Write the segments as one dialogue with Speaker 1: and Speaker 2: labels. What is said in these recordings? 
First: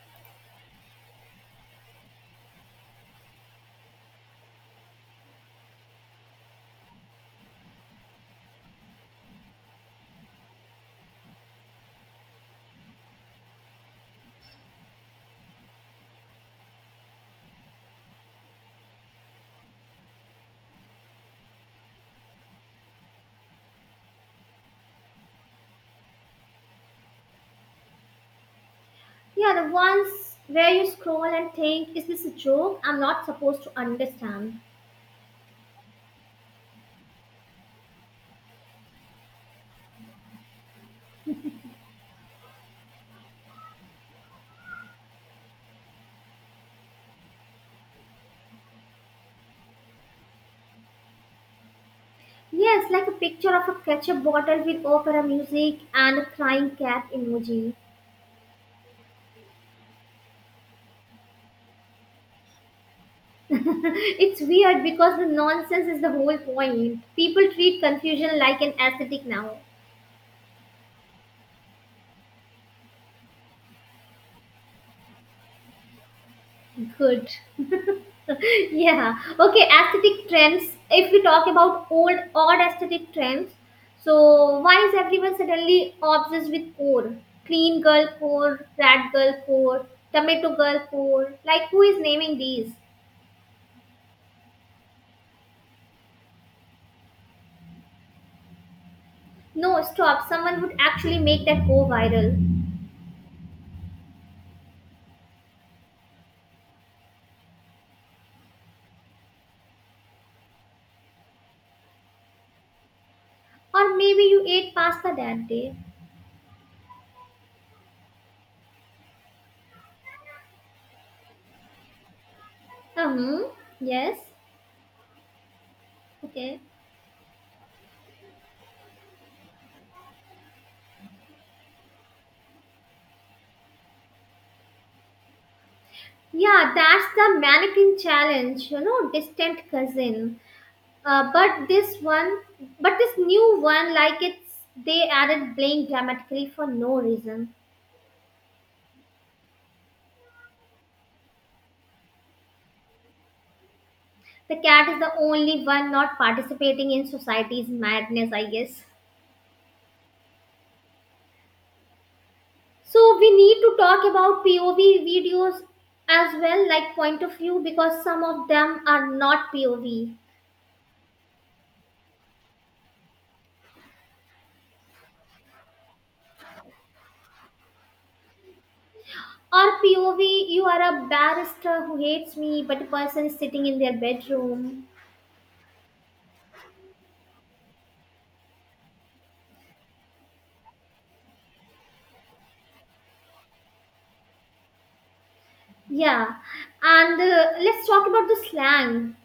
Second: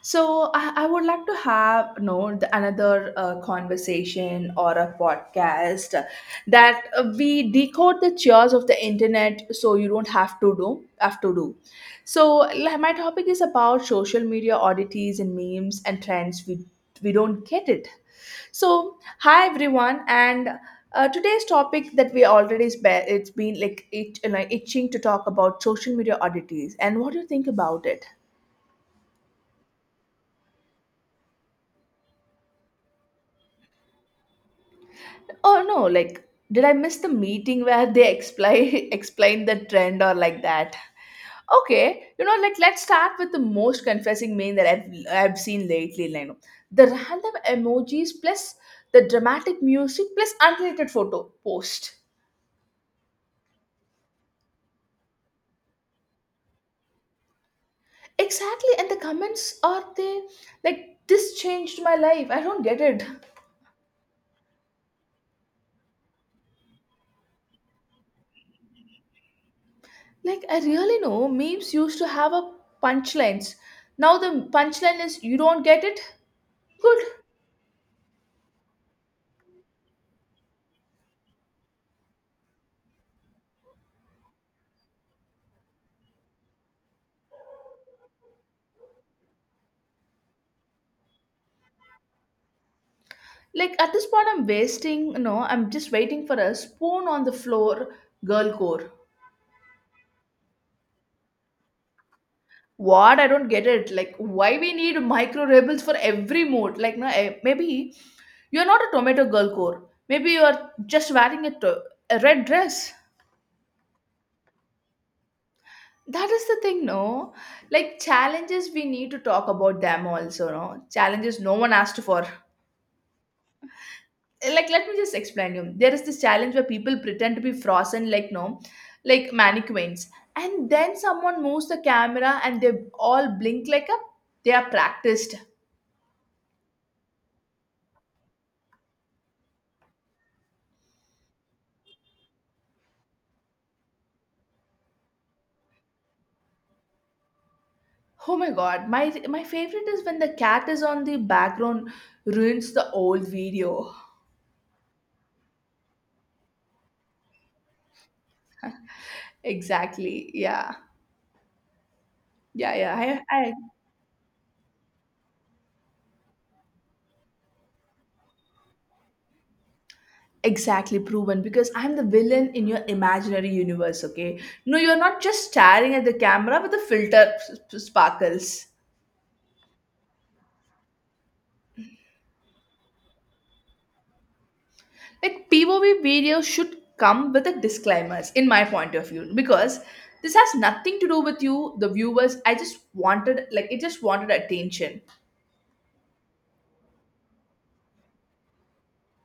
Speaker 1: So I would like to have another conversation or a podcast that we decode the chores of the internet so you don't have to do. So like, my topic is about social media oddities and memes and trends we don't get it. So hi everyone and. Today's topic that we already it's been like, like itching to talk about social media oddities. And what do you think about it?
Speaker 2: Yeah, the ones where you scroll and think, is this a joke I'm not supposed to understand?
Speaker 1: Oh no, like did I miss the meeting where they explain explain the trend or like that? Okay, you know, like let's start with the most confessing meme that I've seen lately, Lino. The random emojis plus the dramatic music plus unrelated photo post.
Speaker 2: Yes, like a picture of a ketchup bottle with opera music and a crying cat emoji.
Speaker 1: Exactly, and the comments are they like this changed my life. I don't get it.
Speaker 2: It's weird because the nonsense is the whole point. People treat confusion like an aesthetic now.
Speaker 1: Like I really know memes used to have a punchlines. Now the punchline is you don't get it. Good.
Speaker 2: Good. Yeah. Okay, aesthetic trends, if we talk about old odd aesthetic trends, so why is everyone suddenly obsessed with core, clean girl core, rat girl core, tomato girl core, like who is naming these?
Speaker 1: Like at this point, I'm wasting, no, I'm just waiting for a spoon on the floor, girl core.
Speaker 2: No, stop, someone would actually make that go viral.
Speaker 1: What? I don't get it. Like, why we need micro rebels for every mood? Like, no, eh, maybe you're not a tomato girl core. Maybe you're just wearing a, a red dress.
Speaker 2: Or maybe you ate pasta that day.
Speaker 1: That is the thing, no? Like, challenges, we need to talk about them also, no? Challenges no one asked for.
Speaker 2: Uh-huh. Yes.
Speaker 1: Like let me just explain you, there is this challenge
Speaker 2: Okay.
Speaker 1: where people pretend to be frozen, like no, like mannequins, and then someone moves the camera and they all blink like a, they are practiced.
Speaker 2: Yeah, that's the mannequin challenge, you know, distant cousin. Uh, but this one, but this new one, like it's, they added playing dramatically for no reason.
Speaker 1: Oh my god, my favorite is when the cat is on the background, ruins the old video.
Speaker 2: The cat is the only one not participating in society's madness, I guess.
Speaker 1: Exactly. Yeah, yeah,
Speaker 2: So
Speaker 1: yeah.
Speaker 2: we
Speaker 1: I,
Speaker 2: need to talk about POV videos as well, like point of view, because some of them are not POV.
Speaker 1: exactly proven, because I'm the villain in your imaginary universe. Okay, no, you're not just staring at the camera with the filter sparkles.
Speaker 2: Or POV, you are a barrister who hates me, but a person is sitting in their bedroom.
Speaker 1: Like POV videos should come with a disclaimers in my point of view, because this has nothing to do with you, the viewers. I just wanted like it just wanted attention.
Speaker 2: Yeah, and let's talk about the slang.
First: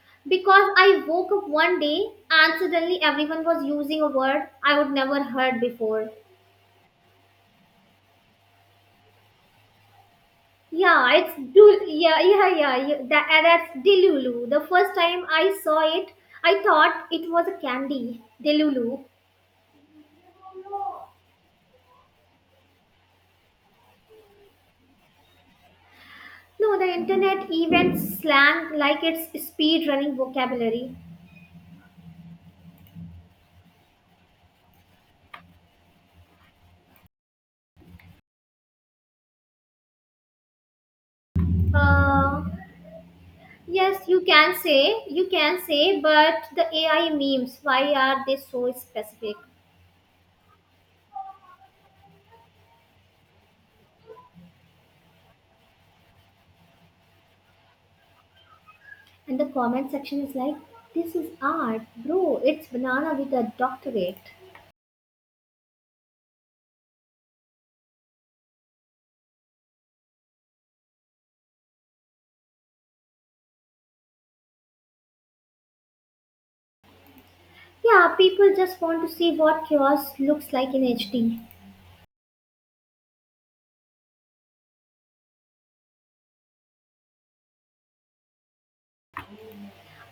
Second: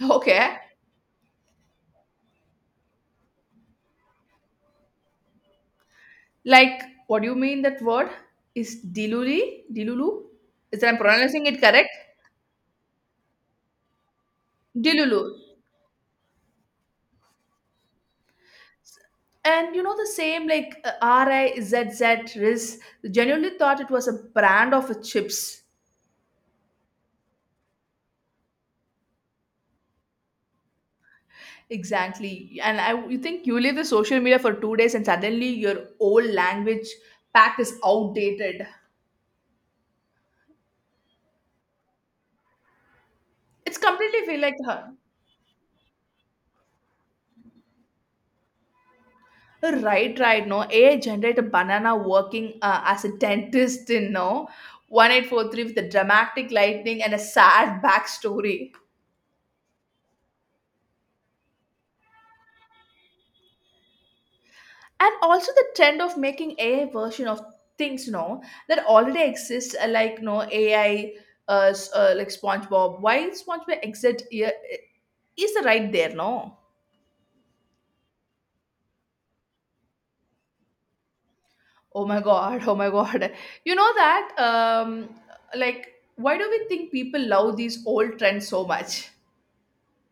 Speaker 1: Okay,
Speaker 2: Because I woke up one day and suddenly everyone was using a word I would never heard before.
Speaker 1: like what do you mean that word is diluli dilulu? Is that I'm
Speaker 2: Yeah, it's
Speaker 1: pronouncing it
Speaker 2: do.
Speaker 1: correct?
Speaker 2: Yeah, yeah, yeah, yeah. That's Delulu. The first
Speaker 1: Dilulu.
Speaker 2: time I saw it, I thought it was a candy. Delulu.
Speaker 1: And you know the same, like Rizz, RIS, genuinely thought it was a brand of a chips.
Speaker 2: No, the internet even slang like it's speed running vocabulary.
Speaker 1: Exactly. And I, you think you leave the social media for 2 days and suddenly your old language pack is outdated.
Speaker 2: Uh,
Speaker 1: It's
Speaker 2: yes, you
Speaker 1: completely feel like
Speaker 2: can
Speaker 1: her.
Speaker 2: say, you can say, but the AI memes, why are they so specific?
Speaker 1: Right, right. No, AI generate a banana working as a dentist in no 1843, with a dramatic lightning and a sad backstory.
Speaker 2: And the comment section is like, this is art, bro, it's banana with a doctorate.
Speaker 1: And also the trend of making AI version of things, no, that already exists, like no AI, like SpongeBob. Why SpongeBob exit? Yeah, is the right there, no?
Speaker 2: Yeah, people just want to see what chaos looks like in HD.
Speaker 1: Oh my god, oh my god. You know that like why do we think people love these old trends so much?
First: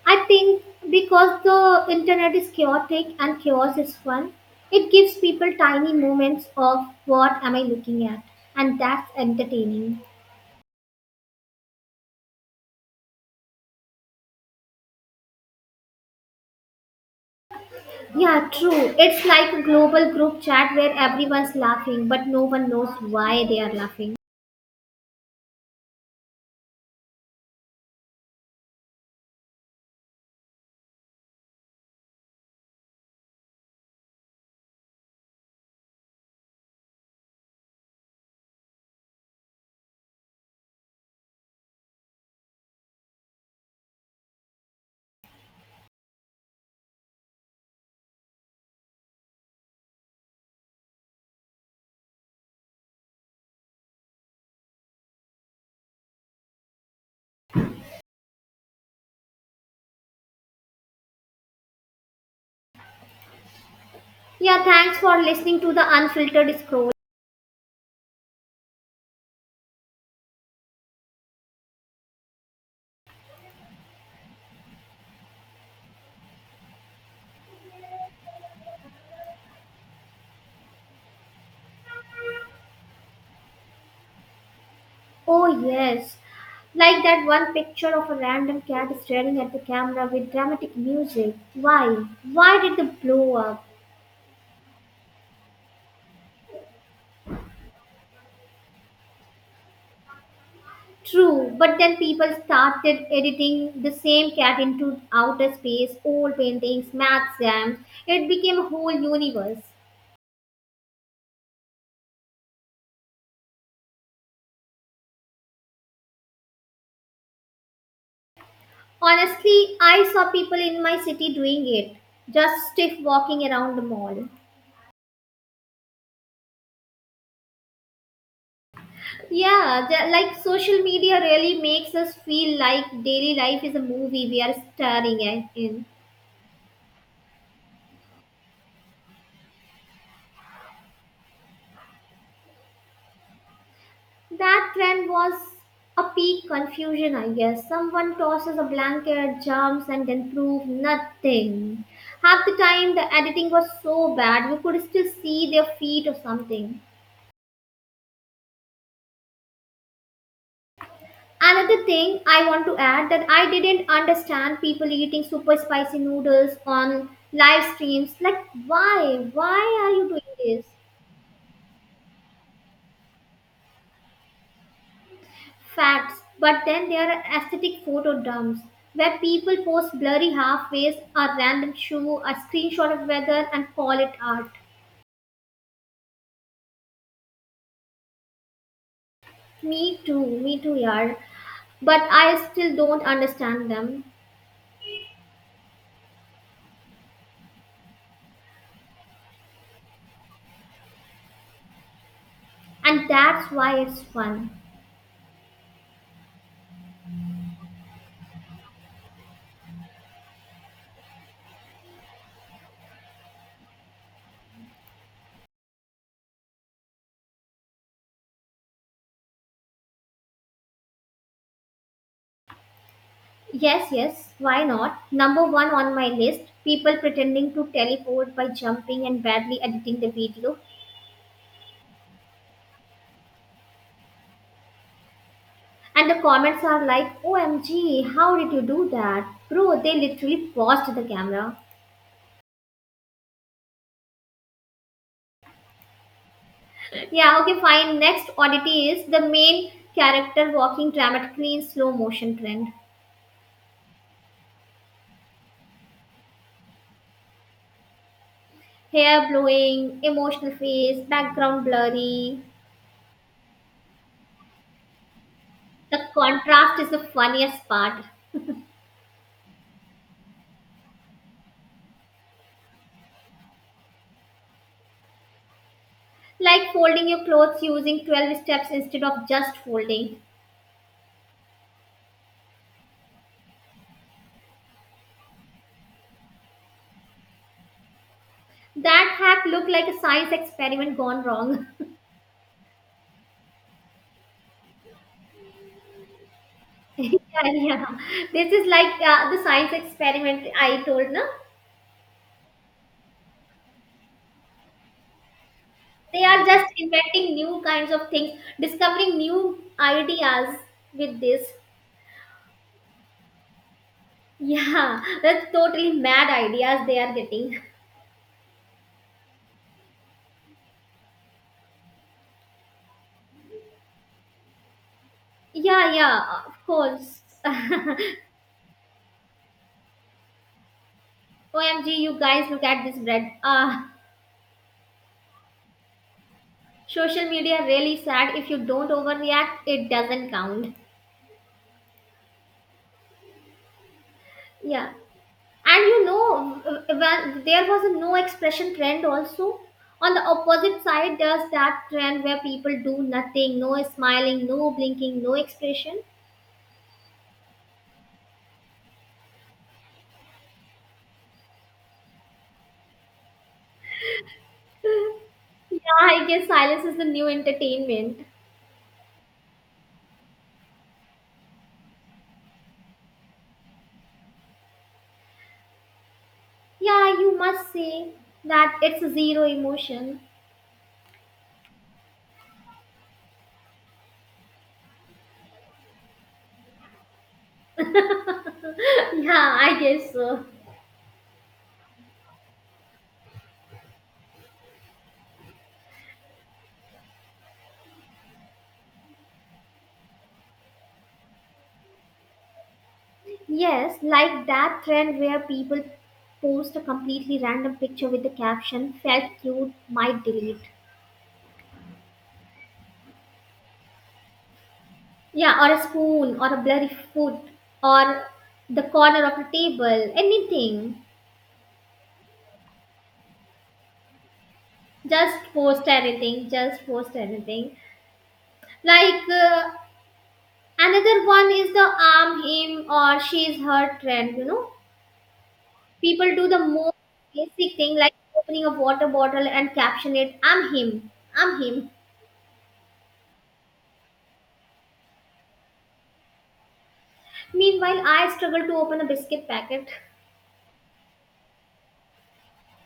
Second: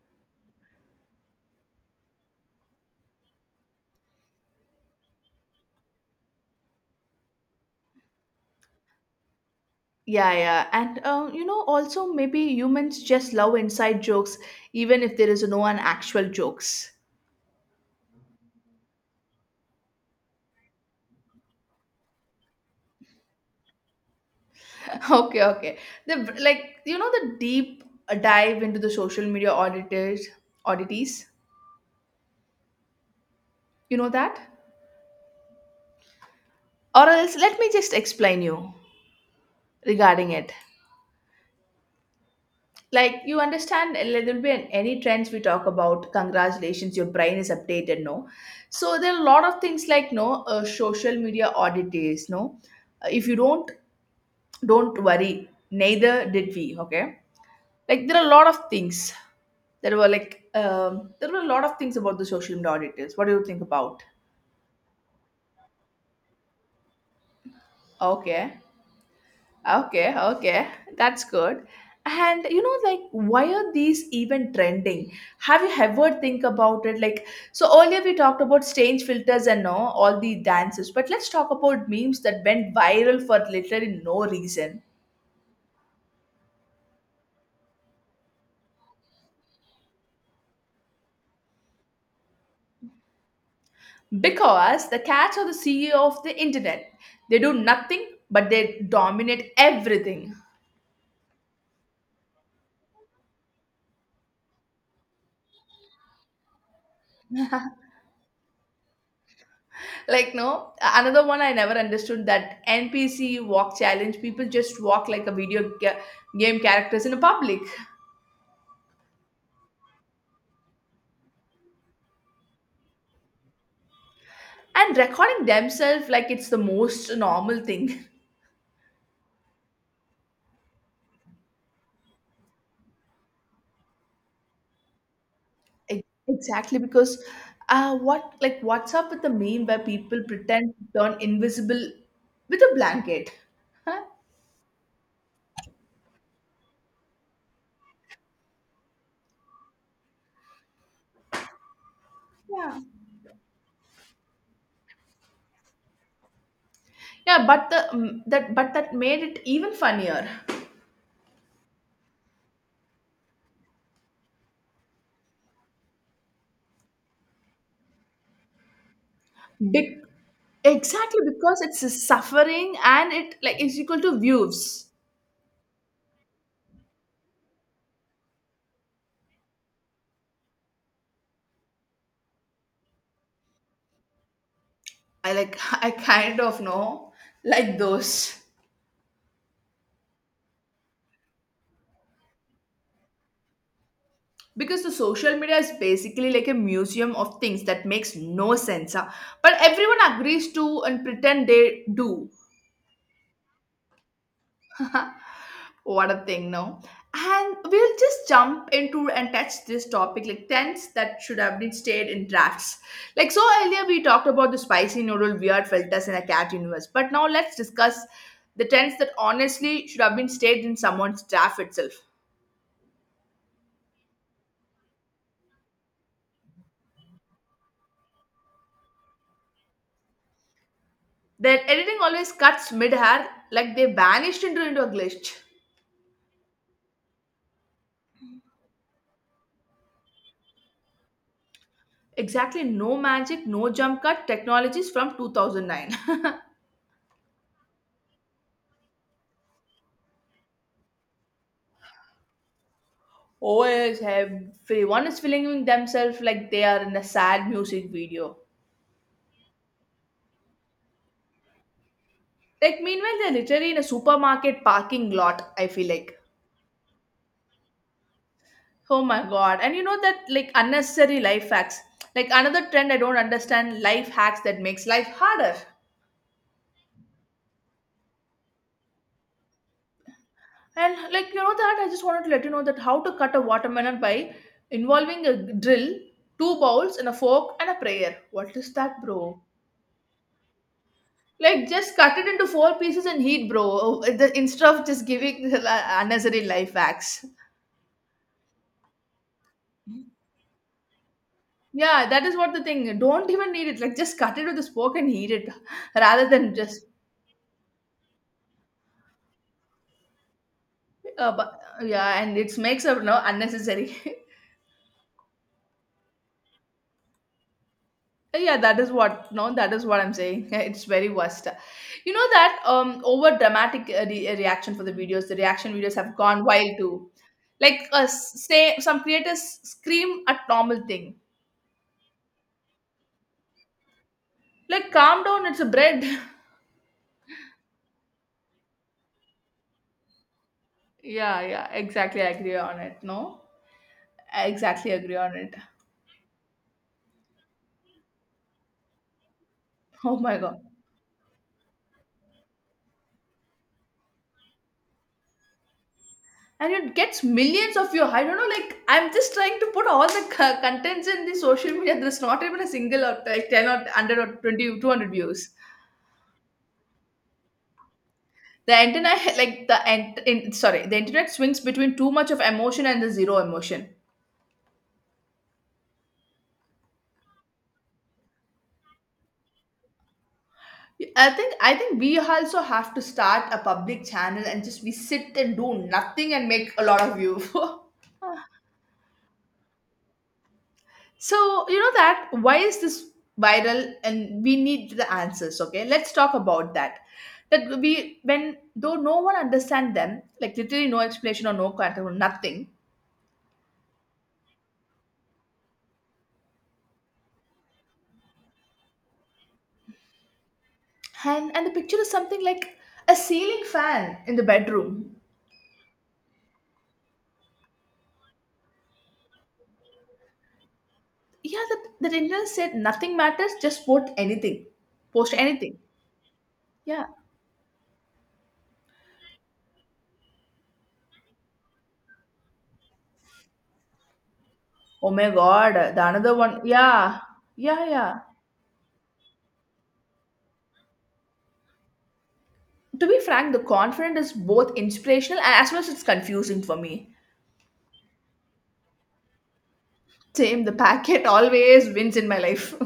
Speaker 2: I think because the internet is chaotic and chaos is fun, it gives people tiny moments of what am I looking at, and that's entertaining.
Speaker 1: Yeah, yeah. And you know, also maybe humans just love inside jokes, even if there is no an actual jokes.
Speaker 2: Yeah, true. It's like a global group chat where everyone's laughing, but no one knows why they are laughing.
Speaker 1: Okay, okay. The, like you know, the deep dive into the social media auditors oddities. You know that? Or else let me just explain you regarding it. Like you understand, there will be any trends we talk about, congratulations, your brain is updated, no. So there are a lot of things like no, social media audit days, no. If you don't worry, neither did we. Okay, like there are a lot of things, there were like, there were a lot of things about the social media audit days. What do you think about?
Speaker 2: Yeah, thanks for listening to the unfiltered scroll.
Speaker 1: Okay. Okay, okay, that's good. And you know, like, why are these even trending? Have you ever think about it? Like, so earlier we talked about stage filters and all the dances, but let's talk about memes that went viral for literally no reason.
Speaker 2: Oh, yes. Like that one picture of a random cat staring at the camera with dramatic music. Why? Why did the blow up?
Speaker 1: Because the cats are the CEO of the internet. They do nothing, but they dominate everything.
Speaker 2: True, but then people started editing the same cat into outer space, old paintings, math jams. It became a whole universe.
Speaker 1: Like, no, another one I never understood, that NPC walk challenge. People just walk like a video game characters in a public,
Speaker 2: Honestly, I saw people in my city doing it, just stiff walking around the mall.
Speaker 1: and recording themselves like it's the most normal thing.
Speaker 2: Yeah, the, like social media really makes us feel like daily life is a movie we are starring at- in.
Speaker 1: Exactly, because what, like what's up with the meme where people pretend to turn invisible with a blanket? Huh?
Speaker 2: That trend was a peak confusion, I guess. Someone tosses a blanket, jumps, and then proves nothing. Half the
Speaker 1: Yeah,
Speaker 2: time, the editing was so bad, you could still see their feet or something.
Speaker 1: yeah, but the that, but that made it even funnier.
Speaker 2: Another thing I want to add that I didn't understand, people eating super spicy noodles on live streams. Like, why? Why are
Speaker 1: Big,
Speaker 2: you doing this?
Speaker 1: exactly, because it's a suffering, and it like is equal to views.
Speaker 2: Facts, but then there are aesthetic photo dumps where people post blurry halfways, a random shoe, a screenshot of weather, and call it art.
Speaker 1: I like, I kind of know like those,
Speaker 2: Me too, yaar. But I still don't understand them,
Speaker 1: because the social media is basically like a museum of things that makes no sense, huh? But everyone agrees to and pretend they do.
Speaker 2: and that's why it's fun.
Speaker 1: What a thing, no? And we'll just jump into and touch this topic, like tents that should have been stayed in drafts. Like so earlier we talked about the spicy noodle weird filters in a cat universe, but now let's discuss the tents that honestly should have been stayed in someone's draft itself.
Speaker 2: Yes, yes, why not? Number one on my list, people pretending to teleport by jumping and badly editing the video.
Speaker 1: Their editing always cuts mid-air like they vanished into a glitch.
Speaker 2: And the comments are like, OMG, how did you do that? Bro, they literally paused the camera.
Speaker 1: Exactly, no magic, no jump cut technologies from 2009.
Speaker 2: Yeah, okay, fine. Next oddity is the main character walking dramatically in slow motion trend.
Speaker 1: Always have. Everyone is feeling themselves like they are in a sad music video.
Speaker 2: Hair blowing, emotional face, background blurry.
Speaker 1: Like meanwhile, they're literally in a supermarket parking lot. I feel
Speaker 2: The
Speaker 1: like,
Speaker 2: contrast is the funniest part.
Speaker 1: oh my god! And you know that, like unnecessary life hacks. Like another trend I don't understand: life hacks that makes life harder.
Speaker 2: Like folding your clothes using 12 steps instead of just folding.
Speaker 1: And like you know that I just wanted to let you know that how to cut a watermelon by involving a drill, two bowls, and a fork and a prayer. What is that,
Speaker 2: That
Speaker 1: bro?
Speaker 2: hack looked like a science experiment gone wrong.
Speaker 1: Like just cut it into four pieces and heat, bro. Oh, the- instead of just giving the unnecessary life
Speaker 2: Yeah,
Speaker 1: hacks.
Speaker 2: yeah. This is like the science experiment I told, na?
Speaker 1: Yeah, that is what the thing. Don't even need it. Like just cut it with a fork and heat it,
Speaker 2: They
Speaker 1: rather
Speaker 2: are
Speaker 1: than
Speaker 2: just
Speaker 1: just.
Speaker 2: inventing new kinds of things, discovering new ideas with this.
Speaker 1: But, yeah, and it makes a no unnecessary.
Speaker 2: Yeah, that's totally mad ideas they are getting.
Speaker 1: Yeah, that is what, no, that is what I'm saying. It's very worst. You know that over dramatic reaction for the videos, the reaction
Speaker 2: Yeah,
Speaker 1: videos have
Speaker 2: yeah,
Speaker 1: gone
Speaker 2: of
Speaker 1: wild too.
Speaker 2: course.
Speaker 1: Like say, some creators scream at normal thing.
Speaker 2: OMG, you guys, look at this bread. Ah,
Speaker 1: Like calm down, it's a bread.
Speaker 2: social media really sad. If you don't overreact, it doesn't count.
Speaker 1: Yeah, yeah, exactly, I agree on it, no, I
Speaker 2: Yeah,
Speaker 1: exactly agree on it.
Speaker 2: and you know, when there was a no expression trend also. On
Speaker 1: Oh
Speaker 2: the
Speaker 1: my god.
Speaker 2: opposite side, there's that trend where people do nothing, no smiling, no blinking, no expression.
Speaker 1: And it gets millions of views. I don't know, like I'm just trying to put all the contents in the social media. There's not even a single or like 10 or 100 or 2200 views.
Speaker 2: Yeah, I guess silence is the new entertainment.
Speaker 1: The internet, like the ent, in, sorry, the internet swings between too much of emotion and the zero emotion.
Speaker 2: Yeah, you must say that it's a zero emotion.
Speaker 1: I think we also have to start a public channel and just we sit and do nothing and make a lot of view.
Speaker 2: Yeah, I guess so.
Speaker 1: So you know that why is this viral, and we need the answers. Okay, let's talk about that. That we, when though, no one understand them, like literally no explanation or no contact or nothing.
Speaker 2: Yes, like that trend where people post a completely random picture with the caption felt cute, might delete.
Speaker 1: And the picture is something like a ceiling fan in the bedroom.
Speaker 2: Yeah, or a spoon, or a blurry foot, or the corner of a table, anything.
Speaker 1: Yeah, the Indian said nothing matters, just post anything. Post
Speaker 2: Just
Speaker 1: anything.
Speaker 2: post anything, just
Speaker 1: Yeah.
Speaker 2: post anything. Like another one is the arm, him, or she's her trend, you know.
Speaker 1: Oh my god, the
Speaker 2: People
Speaker 1: another
Speaker 2: do the
Speaker 1: one.
Speaker 2: most
Speaker 1: Yeah.
Speaker 2: basic
Speaker 1: Yeah,
Speaker 2: thing like
Speaker 1: yeah.
Speaker 2: opening a water bottle and caption it, I'm him, I'm him.
Speaker 1: To be frank, the confident is both inspirational and as well as it's confusing for me.
Speaker 2: Meanwhile, I struggle to open a biscuit packet.
Speaker 1: Same, the packet always wins in my life.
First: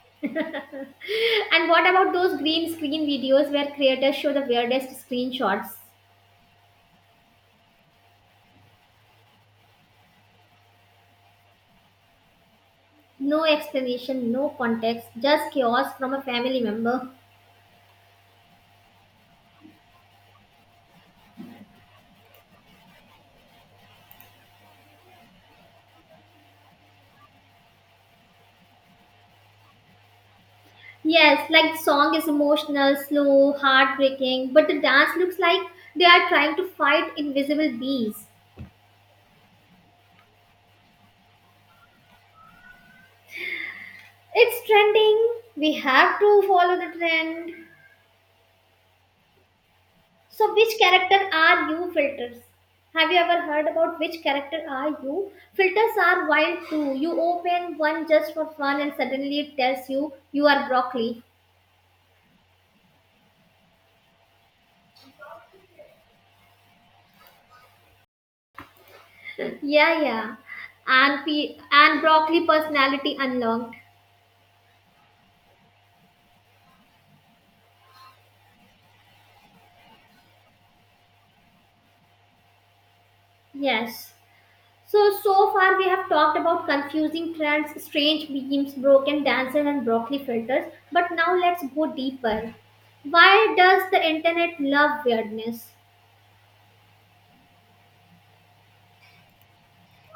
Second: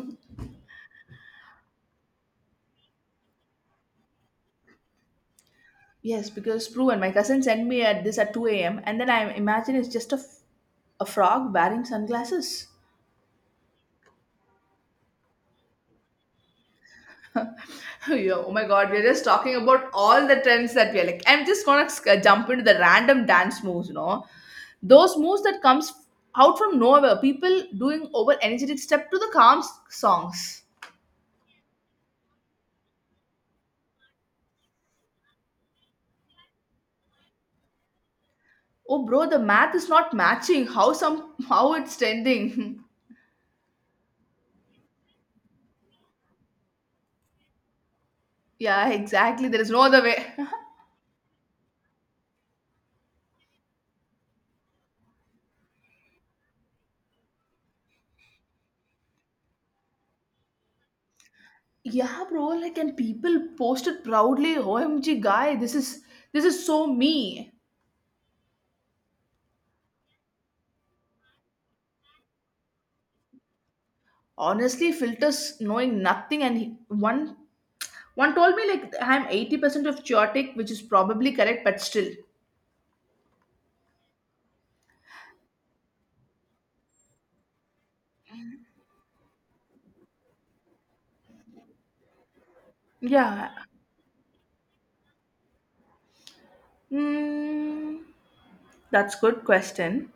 Speaker 2: And what about those green screen videos where creators show the weirdest screenshots?
Speaker 1: Yes, because proven. My cousin sent me at this at 2 a.m., and then I imagine it's just a, a frog wearing sunglasses.
Speaker 2: No explanation, no context, just chaos from a family member.
Speaker 1: Oh yeah, oh my god, we're just talking about all the trends that we are like. I'm just gonna jump into the random dance moves, you know, those moves that comes out from nowhere. People doing over energetic step to the calm songs.
Speaker 2: Yes, like the song is emotional, slow, heartbreaking, but the dance looks like they are trying to fight invisible bees.
Speaker 1: Oh, bro, the math is not matching. How some how it's trending?
Speaker 2: It's trending. We have to follow the trend.
Speaker 1: Yeah, exactly. There is no other way.
Speaker 2: So, which character are you filters? Have you ever heard about which character are you? Filters are wild too. You open one just for fun and suddenly it tells you you are broccoli.
Speaker 1: Yeah, bro. Like, and people posted proudly. OMG, guy, this is so me.
Speaker 2: Yeah, yeah. And broccoli personality unlocked.
Speaker 1: Honestly, filters knowing nothing, and one told me like I'm 80% of chaotic, which is probably correct, but still.
Speaker 2: Yes. So so far we have talked about confusing trends, strange memes, broken dances, and broccoli filters. But now let's go deeper.
Speaker 1: Yeah.
Speaker 2: Why does the internet love weirdness?
Speaker 1: Mm, that's good question.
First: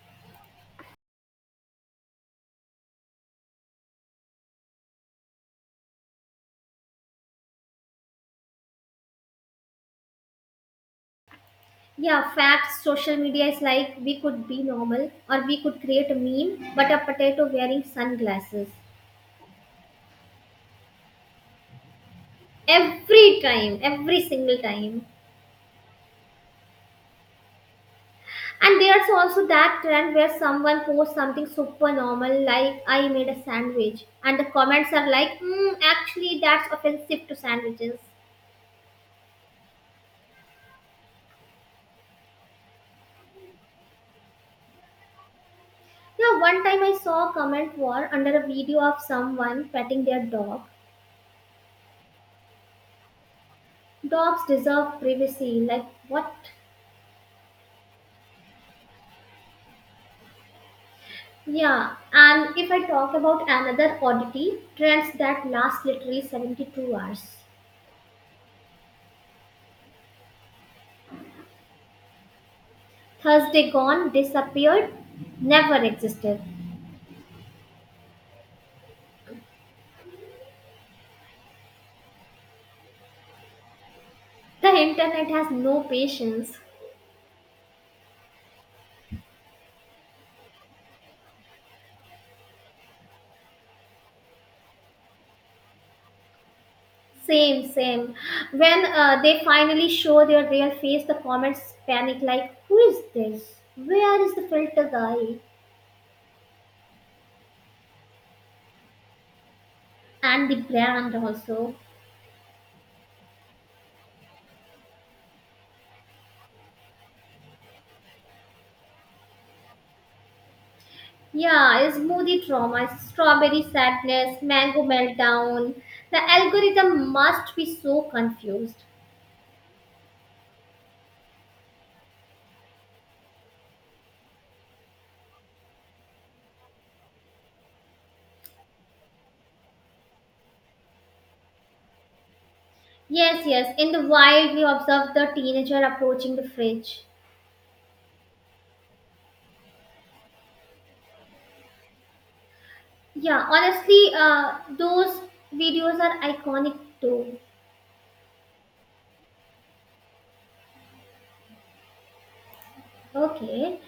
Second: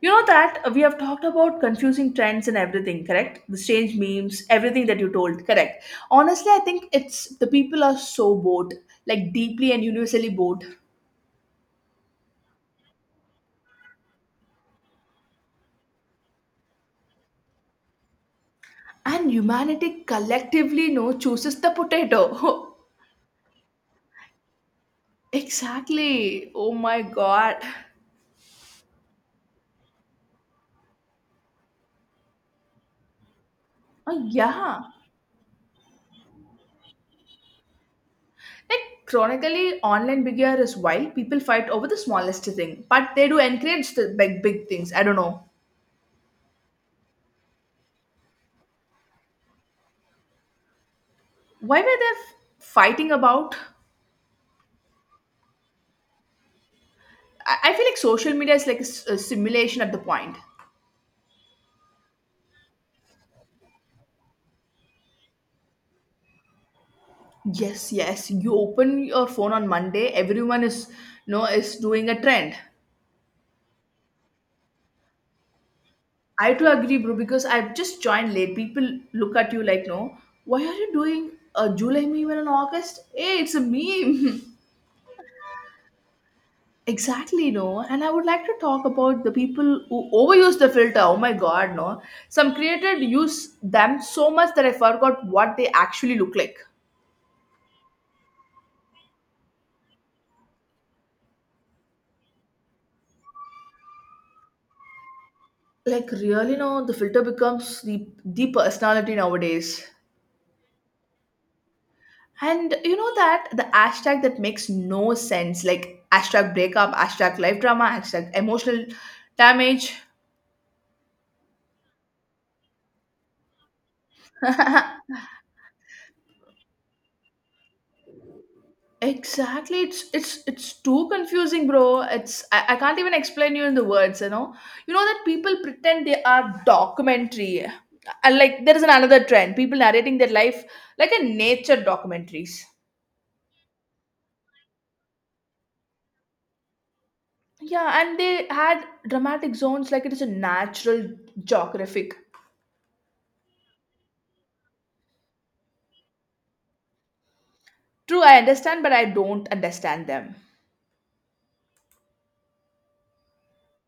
Speaker 1: You know that we have talked about confusing trends and everything, correct? The strange memes, everything that you told, correct. Honestly, I think it's the people are so bored, like deeply and universally bored.
Speaker 2: Yeah, facts, social media is like we could be normal or we could create a meme, but a potato wearing sunglasses.
Speaker 1: And humanity collectively no chooses the potato.
Speaker 2: Every time, every single time.
Speaker 1: Exactly. Oh my god.
Speaker 2: And there's also that trend where someone posts something super normal like I made a sandwich
Speaker 1: Oh
Speaker 2: and the comments
Speaker 1: yeah.
Speaker 2: are like, mm, actually that's offensive to sandwiches.
Speaker 1: Like chronically, online behavior is why people fight over the smallest thing, but they do encourage the big big things. I don't know
Speaker 2: Yeah, one time I saw a comment war under a video of someone petting their dog.
Speaker 1: why were they fighting about.
Speaker 2: Dogs deserve privacy. Like what?
Speaker 1: I feel like social media is like a, a simulation at the point.
Speaker 2: Yeah, and if I talk about another oddity, trends that last literally 72 hours.
Speaker 1: Yes, yes. You open your phone on Monday, everyone is no is doing a trend.
Speaker 2: Thursday gone, disappeared, never existed.
Speaker 1: I too agree, bro, because I've just joined late. People look at you like, no, why are you doing a July meme and an August? Hey, it's a meme.
Speaker 2: The internet has no patience.
Speaker 1: Exactly, no. And I would like to talk about the people who overuse the filter. Oh my god, no. Some creators use them so much that I forgot what they actually look like.
Speaker 2: Same, same. When they finally show their real face, the comments panic like, who is this? Where is the filter guy?
Speaker 1: Like really, no, the filter becomes the personality nowadays.
Speaker 2: And the brand also.
Speaker 1: And you know that the hashtag that makes no sense, like hashtag breakup, hashtag life drama, hashtag emotional damage.
Speaker 2: Yeah, smoothie trauma, strawberry sadness, mango meltdown. The algorithm must be so confused.
Speaker 1: Exactly. It's too confusing, bro. It's I can't even explain you in the words, you know. You know that people pretend they are documentary. And like there is another trend. People narrating their life like a nature documentaries.
Speaker 2: Yes, yes. In the wild, we observe the teenager approaching the fridge.
Speaker 1: Yeah, and they had dramatic zones like it is a natural geographic.
Speaker 2: Yeah, honestly, those videos are iconic too.
Speaker 1: True, I understand, but I don't understand them.
Speaker 2: Okay,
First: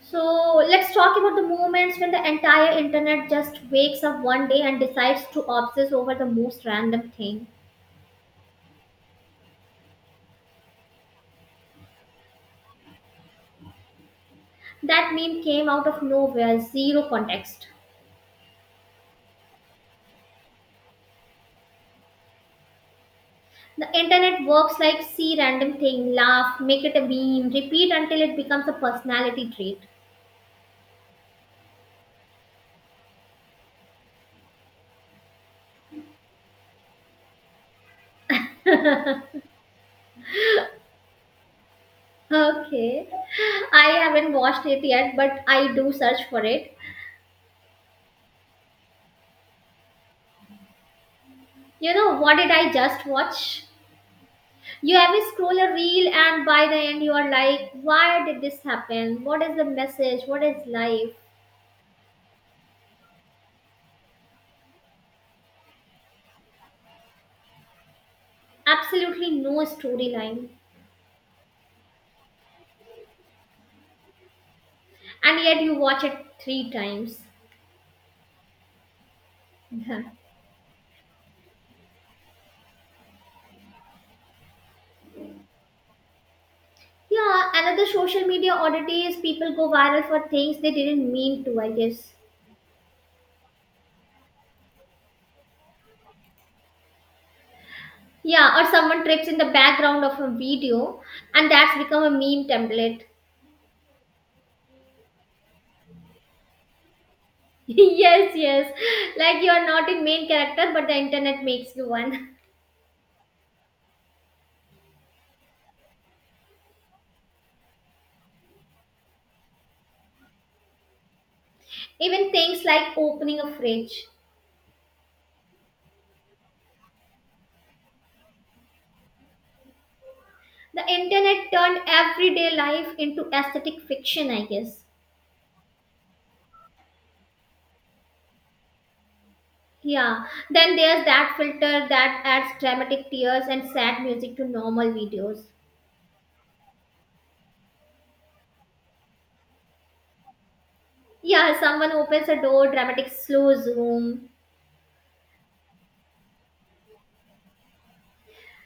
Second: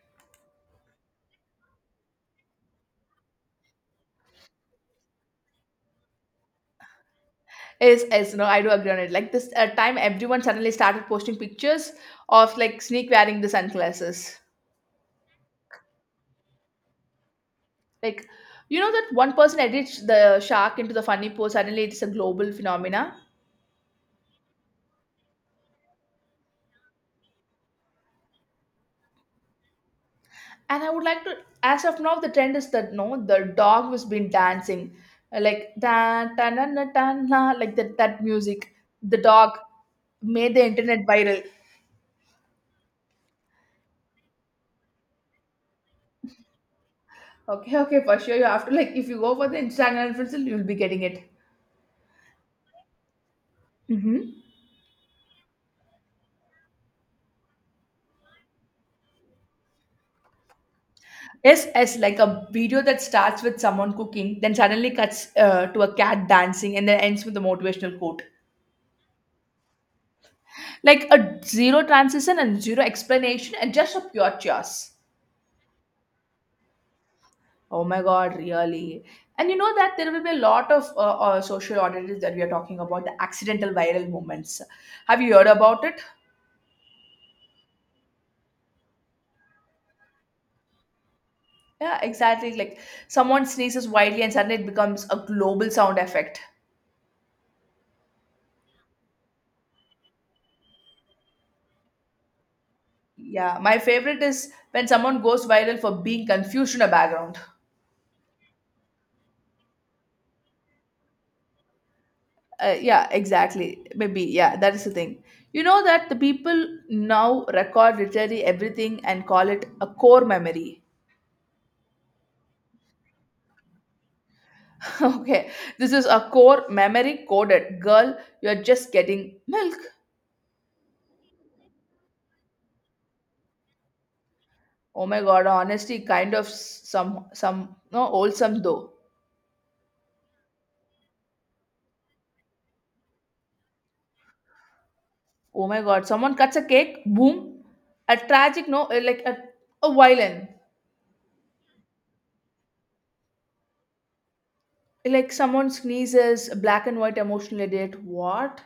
Speaker 2: so let's talk about the moments when the entire internet just wakes up one day and decides to obsess over the most random thing.
Speaker 1: Is no, I do agree on it. Like this time everyone suddenly started posting pictures of like sneak wearing the sunglasses.
Speaker 2: That meme came out of nowhere, zero context.
Speaker 1: Like, you know that one person edits the shark into the funny pose, suddenly it's a global phenomena.
Speaker 2: The internet works like see random thing, laugh, make it a meme, repeat until it becomes a personality
Speaker 1: And I would like to, as of now, the trend is that no, the dog was been dancing, like da da na na da na, like that music. The
Speaker 2: trait.
Speaker 1: dog made the internet viral.
Speaker 2: Okay. I haven't watched it yet, but I do search for it.
Speaker 1: Okay, okay, for sure. You have to like if you go for the Instagram influencer, you'll be getting it.
Speaker 2: You know, what did I just watch?
Speaker 1: Mm-hmm.
Speaker 2: You have a scroll a reel, and by the end, you are like, why did this happen? What is the message? What is life?
Speaker 1: Yes, yes, like a video that starts with someone cooking, then suddenly cuts to a cat dancing, and then ends with a motivational quote.
Speaker 2: Absolutely no storyline.
Speaker 1: Like a zero transition and zero explanation and just a pure chaos.
Speaker 2: And yet, you watch it three times.
Speaker 1: Oh my god, really. And you know that there will be a lot of social auditors that we are talking about, the accidental viral moments. Have you heard about it?
Speaker 2: Yeah, another social media oddity is people go viral for things they didn't mean to, I
Speaker 1: Yeah,
Speaker 2: guess.
Speaker 1: exactly. Like someone sneezes wildly and suddenly it becomes a global sound effect.
Speaker 2: Yeah, or someone trips in the background of a video and that's become a meme template.
Speaker 1: Yeah, my favorite is when someone goes viral for being confused in a background.
Speaker 2: Yes, yes. Like you're not in main character, but the internet makes you one.
Speaker 1: Yeah, exactly. Maybe, yeah, that is the thing. You know that the people now record literally everything and call it a core memory.
Speaker 2: Even things like opening a fridge.
Speaker 1: Okay, this is a core memory coded. Girl, you're just getting milk.
Speaker 2: The internet turned everyday life into aesthetic fiction, I guess.
Speaker 1: Oh my god, honestly, kind of some no wholesome though.
Speaker 2: Yeah. Then there's that filter that adds dramatic tears and sad music to normal videos.
Speaker 1: Oh my god, someone cuts a cake, boom, a tragic no, like a violin,
Speaker 2: Yeah, someone opens a door, dramatic slow zoom.
Speaker 1: like someone sneezes, black and white emotional edit. What?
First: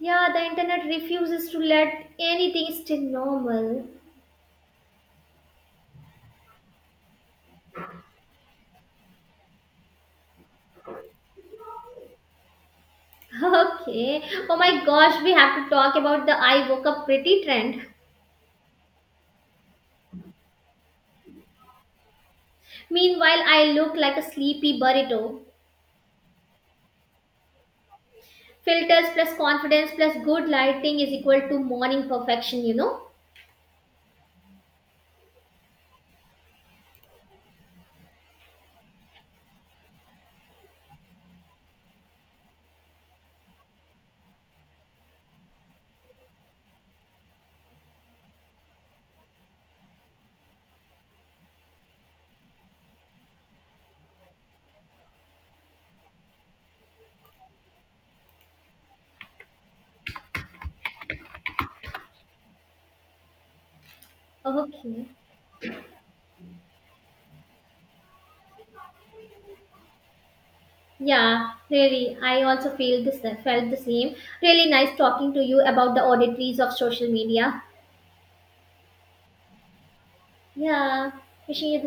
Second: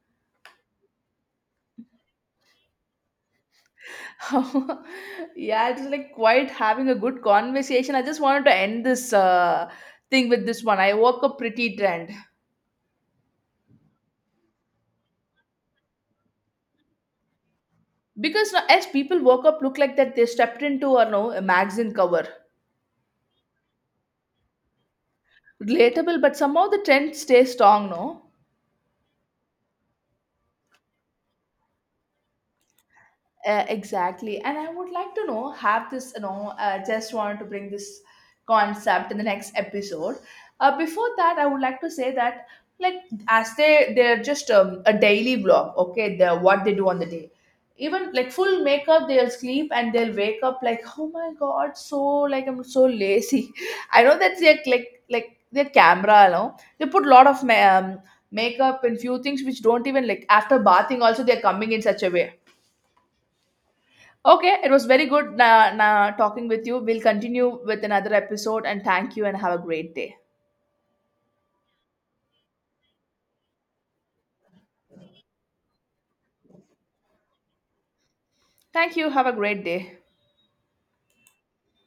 Speaker 2: Yeah, the internet refuses to let anything stay normal.
Speaker 1: Yeah, it's like quite having a good conversation. I just wanted to end this thing with this one. I woke up pretty trend
Speaker 2: Okay. Oh my gosh, we have to talk about the I woke up pretty trend.
Speaker 1: because now, as people woke up, look like that they stepped into a no a magazine cover.
Speaker 2: Meanwhile, I look like a sleepy burrito.
Speaker 1: Relatable, but somehow the trend stays strong, no.
Speaker 2: Filters plus confidence plus good lighting is equal to morning perfection, you know?
Speaker 1: Exactly. And I would like to know, have this, you know, just want to bring this concept in the next episode. Before that, I would like to say that, like, as they, they're just a daily vlog, okay, the what they do on the day. Even like full makeup, they'll sleep and they'll wake up like, oh my God, so like I'm so lazy. I know that they're like their camera, you know, they put lot of makeup and few things which don't even like after bathing also they're coming in such a way. Okay, it was very
Speaker 2: Okay.
Speaker 1: good talking with you. We'll continue with another episode and thank you and have a great day.
Speaker 2: Yeah, really. I also feel this felt the same. Really nice talking to you about the oddities of social media.
Speaker 1: Thank you. Have a great day.
Speaker 2: Yeah. Wishing you the